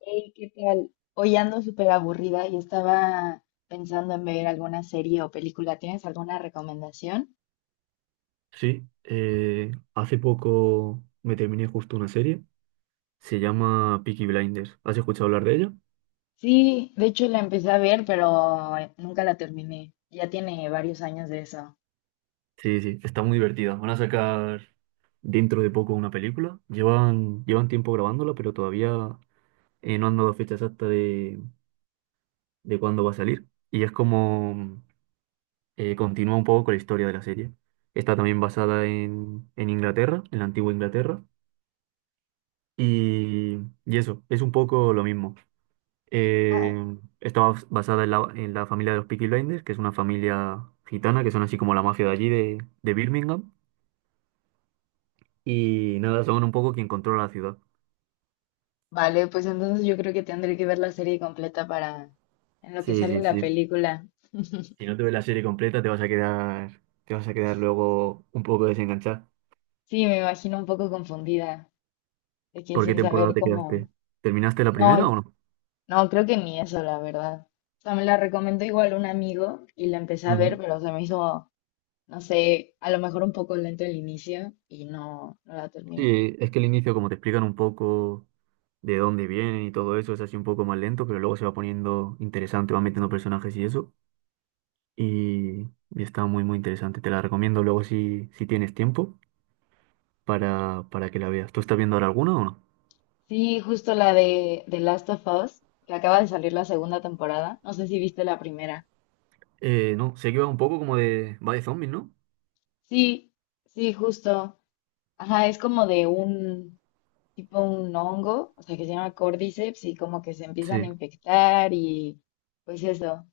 Hey, ¿qué tal? Hoy ando súper aburrida y estaba pensando en ver alguna serie o película. ¿Tienes alguna recomendación? Sí, hace poco me terminé justo una serie, se llama Peaky Blinders. ¿Has escuchado hablar de ella? Sí, de hecho la empecé a ver, pero nunca la terminé. Ya tiene varios años de eso. Sí, sí, está muy divertida. Van a sacar dentro de poco una película. Llevan tiempo grabándola, pero todavía no han dado fecha exacta de cuándo va a salir. Y es como continúa un poco con la historia de la serie. Está también basada en Inglaterra, en la antigua Inglaterra. Y, y eso, es un poco lo mismo. Ah, Eh, Está basada en la familia de los Peaky Blinders, que es una familia gitana, que son así como la mafia de allí, de Birmingham. Y nada, son un poco quien controla la ciudad. vale, pues entonces yo creo que tendré que ver la serie completa para en lo que Sí, sale sí, la sí. película. Si no te ves la serie completa, te vas a quedar luego un poco desenganchado. Sí, me imagino un poco confundida, de que ¿Por qué sin temporada saber te cómo. quedaste? ¿Terminaste la primera No, o no? no, creo que ni eso, la verdad. O sea, me la recomendó igual un amigo y la empecé a ver, Ujú. pero se me hizo no sé, a lo mejor un poco lento el inicio y no, no la terminé. Sí, es que el inicio, como te explican un poco de dónde vienen y todo eso, es así un poco más lento, pero luego se va poniendo interesante, va metiendo personajes y eso. y, y está muy, muy interesante. Te la recomiendo luego si tienes tiempo para que la veas. ¿Tú estás viendo ahora alguna o no? Sí, justo la de The Last of Us, que acaba de salir la segunda temporada. No sé si viste la primera. No, sé que va un poco como de va de zombies, ¿no? Sí, sí, justo. Ajá, es como de un tipo un hongo, o sea, que se llama Cordyceps y como que se empiezan a Sí. infectar y pues eso.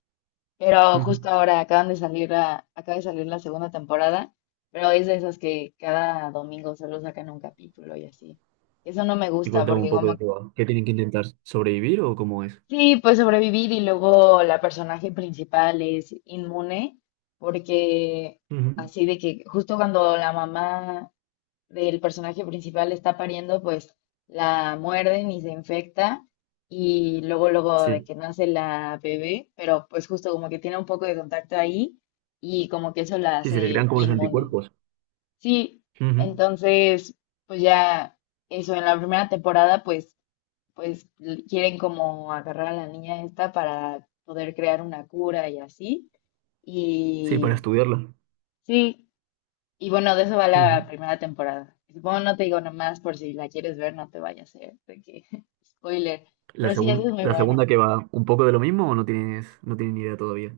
Pero Ujú. justo ahora acaban de salir la, acaba de salir la segunda temporada, pero es de esas que cada domingo solo sacan un capítulo y así. Eso no me Y gusta cuéntame un porque poco de como qué va. ¿Qué tienen que intentar? ¿Sobrevivir o cómo es? sí, pues sobrevivir y luego la personaje principal es inmune, porque Ujú. así de que justo cuando la mamá del personaje principal está pariendo, pues la muerden y se infecta y luego luego de Sí. que nace la bebé, pero pues justo como que tiene un poco de contacto ahí y como que eso la Sí, se le crean hace como los inmune. anticuerpos. Sí, Ujú. entonces pues ya eso en la primera temporada pues pues quieren como agarrar a la niña esta para poder crear una cura y así. Sí, para Y estudiarla. sí, y bueno, de eso va Ujú. la primera temporada. Bueno, no te digo nomás por si la quieres ver, no te vayas a hacer de que spoiler, La pero sí, esa es segun- muy la buena. segunda que va un poco de lo mismo o no tienes ni idea todavía.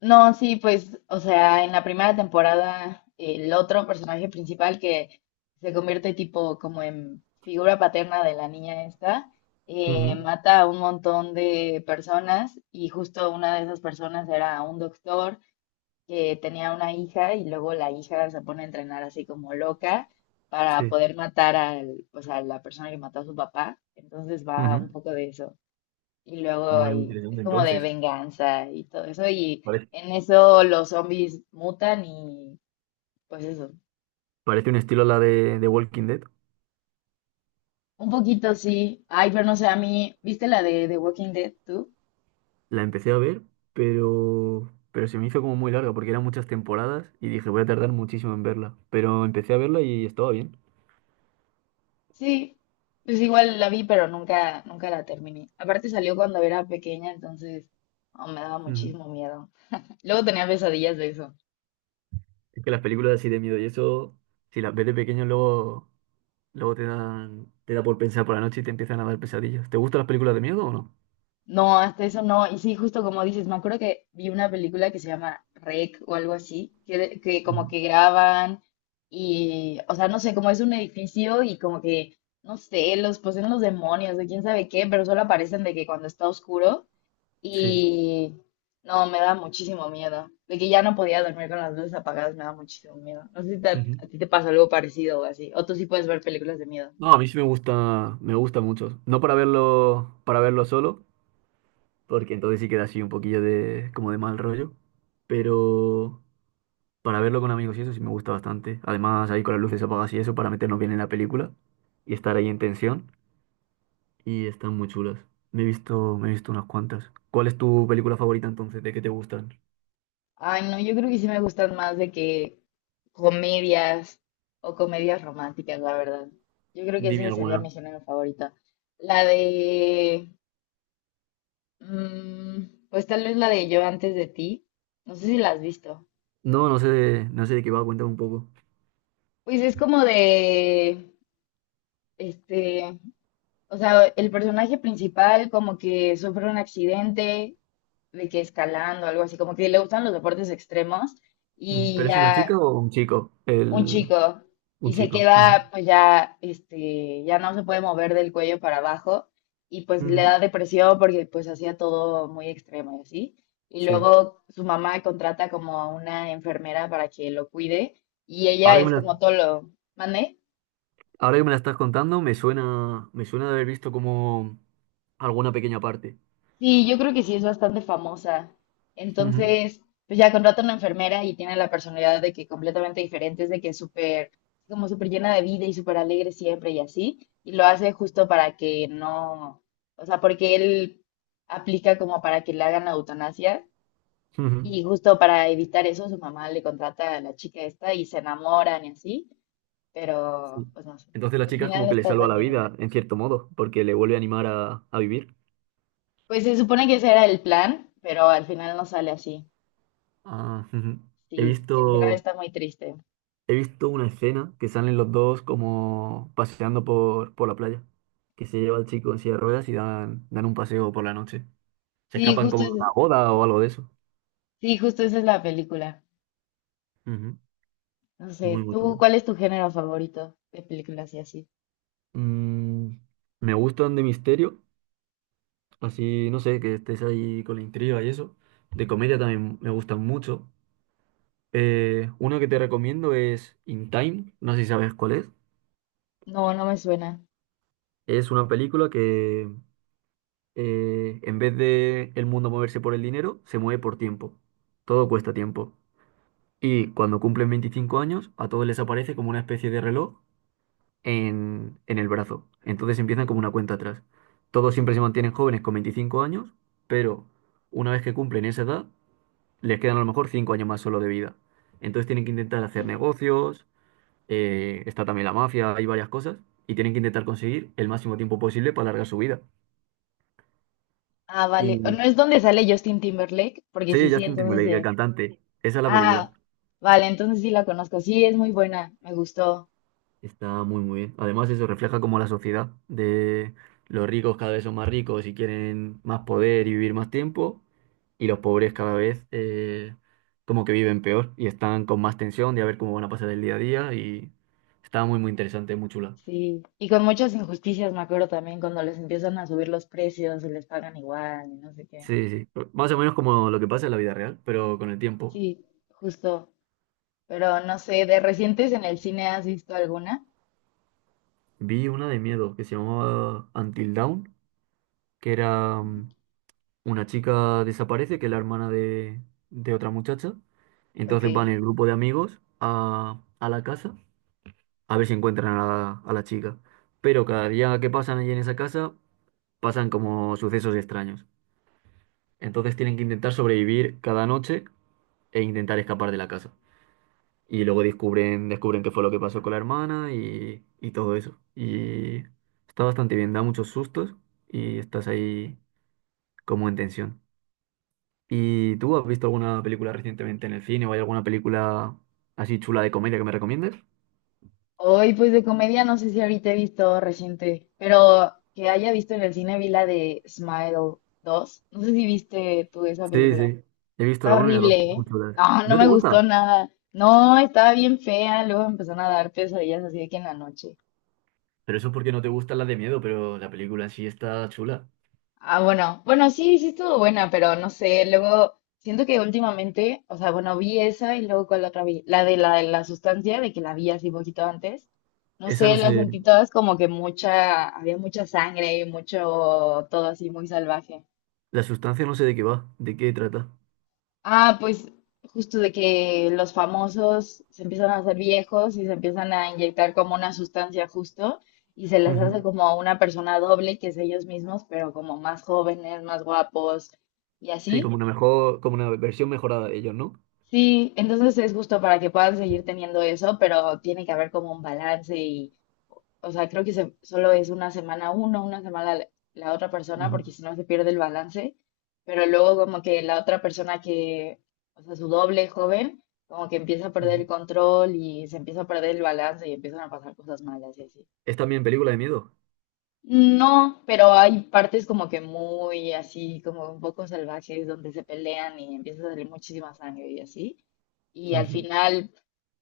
No, sí, pues, o sea, en la primera temporada, el otro personaje principal que se convierte tipo como en figura paterna de la niña esta, Ujú. mata a un montón de personas y justo una de esas personas era un doctor que tenía una hija y luego la hija se pone a entrenar así como loca para Sí. poder matar al, pues, a la persona que mató a su papá. Entonces va un Ujú. poco de eso y luego Muy, muy ahí es interesante como de entonces. venganza y todo eso. Y Parece, en eso los zombies mutan y pues eso. parece un estilo a la de Walking Dead. Un poquito sí. Ay, pero no sé, a mí, ¿viste la de The Walking Dead tú? La empecé a ver, pero se me hizo como muy larga porque eran muchas temporadas y dije, voy a tardar muchísimo en verla. Pero empecé a verla y estaba bien. Sí, pues igual la vi, pero nunca, nunca la terminé. Aparte salió cuando era pequeña, entonces oh, me daba Ujú. muchísimo miedo. Luego tenía pesadillas de eso. Es que las películas así de miedo y eso, si las ves de pequeño, luego te dan, te da por pensar por la noche y te empiezan a dar pesadillas. ¿Te gustan las películas de miedo o no? No, hasta eso no. Y sí, justo como dices, me acuerdo que vi una película que se llama Rec o algo así, que como Ujú. que graban y, o sea, no sé, como es un edificio y como que, no sé, los poseen los demonios de quién sabe qué, pero solo aparecen de que cuando está oscuro Sí. y no, me da muchísimo miedo. De que ya no podía dormir con las luces apagadas, me da muchísimo miedo. No sé si Ujú. a ti te pasa algo parecido o así, o tú sí puedes ver películas de miedo. No, a mí sí me gusta mucho. No para verlo solo, porque entonces sí queda así un poquillo de, como de mal rollo. Pero para verlo con amigos y eso sí me gusta bastante. Además, ahí con las luces apagadas y eso para meternos bien en la película y estar ahí en tensión. Y están muy chulas. Me he visto unas cuantas. ¿Cuál es tu película favorita entonces? ¿De qué te gustan? Ay, no, yo creo que sí me gustan más de que comedias o comedias románticas, la verdad. Yo creo que Dime ese sería alguna. mi género favorito. La de, pues tal vez la de Yo antes de ti. No sé si la has visto. No, no sé de, no sé de qué va, cuéntame un poco. Pues es como de, este, o sea, el personaje principal como que sufre un accidente, de que escalando, algo así, como que le gustan los deportes extremos Ujú. y ¿Pero es una ya chica o un chico? un El, chico y un se chico. Ujú. queda pues ya este ya no se puede mover del cuello para abajo y pues le Ujú. da depresión porque pues hacía todo muy extremo y así. Y Sí. luego su mamá contrata como a una enfermera para que lo cuide y ella Ahora que me es la, como tolo, ¿mande? ahora que me la estás contando, me suena de haber visto como alguna pequeña parte. Sí, yo creo que sí es bastante famosa. Ujú. Entonces, pues ya contrata una enfermera y tiene la personalidad de que completamente diferente, es de que es súper, como súper llena de vida y súper alegre siempre y así. Y lo hace justo para que no, o sea, porque él aplica como para que le hagan la eutanasia Ujú. y justo para evitar eso su mamá le contrata a la chica esta y se enamoran y así, Sí. pero pues no sé. Entonces la Al chica es final como que le está salva tan la lleno. vida, en cierto modo, porque le vuelve a animar a vivir. Pues se supone que ese era el plan, pero al final no sale así. Ah, ujú. He Sí, el final visto, está muy triste. he visto una escena que salen los dos como paseando por la playa, que se lleva al chico en silla de ruedas y dan un paseo por la noche. Se Sí, escapan justo como es- de una boda o algo de eso. sí, justo esa es la película. Ujú. No sé, Muy, muy ¿tú chula. cuál es tu género favorito de películas y así? Mm, me gustan de misterio, así, no sé, que estés ahí con la intriga y eso. De comedia también me gustan mucho. Uno que te recomiendo es In Time, no sé si sabes cuál es. No, no me suena. Es una película que en vez de el mundo moverse por el dinero, se mueve por tiempo. Todo cuesta tiempo. Y cuando cumplen 25 años, a todos les aparece como una especie de reloj en el brazo. Entonces empiezan como una cuenta atrás. Todos siempre se mantienen jóvenes con 25 años, pero una vez que cumplen esa edad, les quedan a lo mejor 5 años más solo de vida. Entonces tienen que intentar hacer negocios. Está también la mafia, hay varias cosas, y tienen que intentar conseguir el máximo tiempo posible para alargar su vida. Ah, vale. ¿O Y ¿no es donde sale Justin Timberlake? Porque sí, sí, sí, Justin entonces sí Timberlake, el es. cantante, esa es la película. Ah, vale, entonces sí la conozco. Sí, es muy buena, me gustó. Está muy, muy bien. Además, eso refleja como la sociedad de los ricos cada vez son más ricos y quieren más poder y vivir más tiempo, y los pobres cada vez como que viven peor y están con más tensión de a ver cómo van a pasar el día a día y está muy, muy interesante, muy chula. Sí. Y con muchas injusticias, me acuerdo también, cuando les empiezan a subir los precios y les pagan igual y no sé qué. Sí, sí, más o menos como lo que pasa en la vida real, pero con el tiempo. Sí, justo. Pero no sé, ¿de recientes en el cine has visto alguna? Vi una de miedo que se llamaba Until Dawn, que era una chica desaparece, que es la hermana de, otra muchacha. Ok. Entonces van el grupo de amigos a, la casa a ver si encuentran a la chica. Pero cada día que pasan allí en esa casa pasan como sucesos extraños. Entonces tienen que intentar sobrevivir cada noche e intentar escapar de la casa. Y luego descubren qué fue lo que pasó con la hermana y todo eso. Y está bastante bien, da muchos sustos y estás ahí como en tensión. ¿Y tú has visto alguna película recientemente en el cine o hay alguna película así chula de comedia que me recomiendes? Hoy, pues de comedia, no sé si ahorita he visto reciente, pero que haya visto en el cine vi la de Smile 2. No sé si viste tú esa Sí, película. sí. He visto la Está 1 y la horrible, 2 muy ¿eh? chulas. No, no ¿No te me gustó gusta? nada. No, estaba bien fea. Luego empezaron a dar pesadillas así de que en la noche. Pero eso es porque no te gustan las de miedo, pero la película en sí está chula. Ah, bueno, bueno, sí, sí estuvo buena, pero no sé, luego siento que últimamente, o sea, bueno, vi esa y luego con la otra vi, la de la, de la sustancia, de que la vi así poquito antes, no Esa sé, no las sé, sentí todas como que mucha, había mucha sangre y mucho, todo así muy salvaje. la sustancia no sé de qué va, de qué trata. Ah, pues justo de que los famosos se empiezan a hacer viejos y se empiezan a inyectar como una sustancia justo y se les hace Ujú. como una persona doble que es ellos mismos, pero como más jóvenes, más guapos y Sí, como así. una mejor, como una versión mejorada de ellos, ¿no? Sí, entonces es justo para que puedan seguir teniendo eso, pero tiene que haber como un balance y, o sea, creo que solo es una semana uno, una semana la, la otra persona, Ujú. porque si no se pierde el balance, pero luego como que la otra persona que, o sea, su doble joven, como que empieza a perder el Ujú. control y se empieza a perder el balance y empiezan a pasar cosas malas y así. Es también película de miedo. No, pero hay partes como que muy así, como un poco salvajes, donde se pelean y empieza a salir muchísima sangre y así. Y al Ujú, final,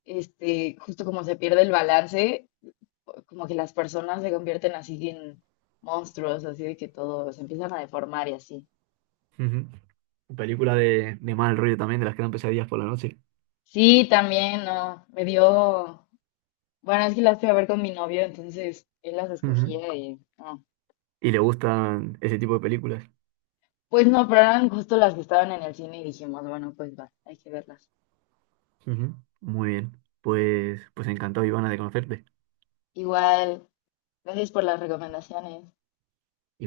justo como se pierde el balance, como que las personas se convierten así en monstruos, así de que todo se empiezan a deformar y así. ujú. Película de mal rollo también, de las que dan pesadillas por la noche. Sí, también, no, me dio, bueno, es que las fui a ver con mi novio, entonces él las Ujú. escogía y no. Y le gustan ese tipo de películas. Pues no, pero eran justo las que estaban en el cine y dijimos, bueno, pues va, hay que verlas. Ujú. Muy bien. Pues encantado, Ivana, de conocerte. Igual. Gracias por las recomendaciones. Y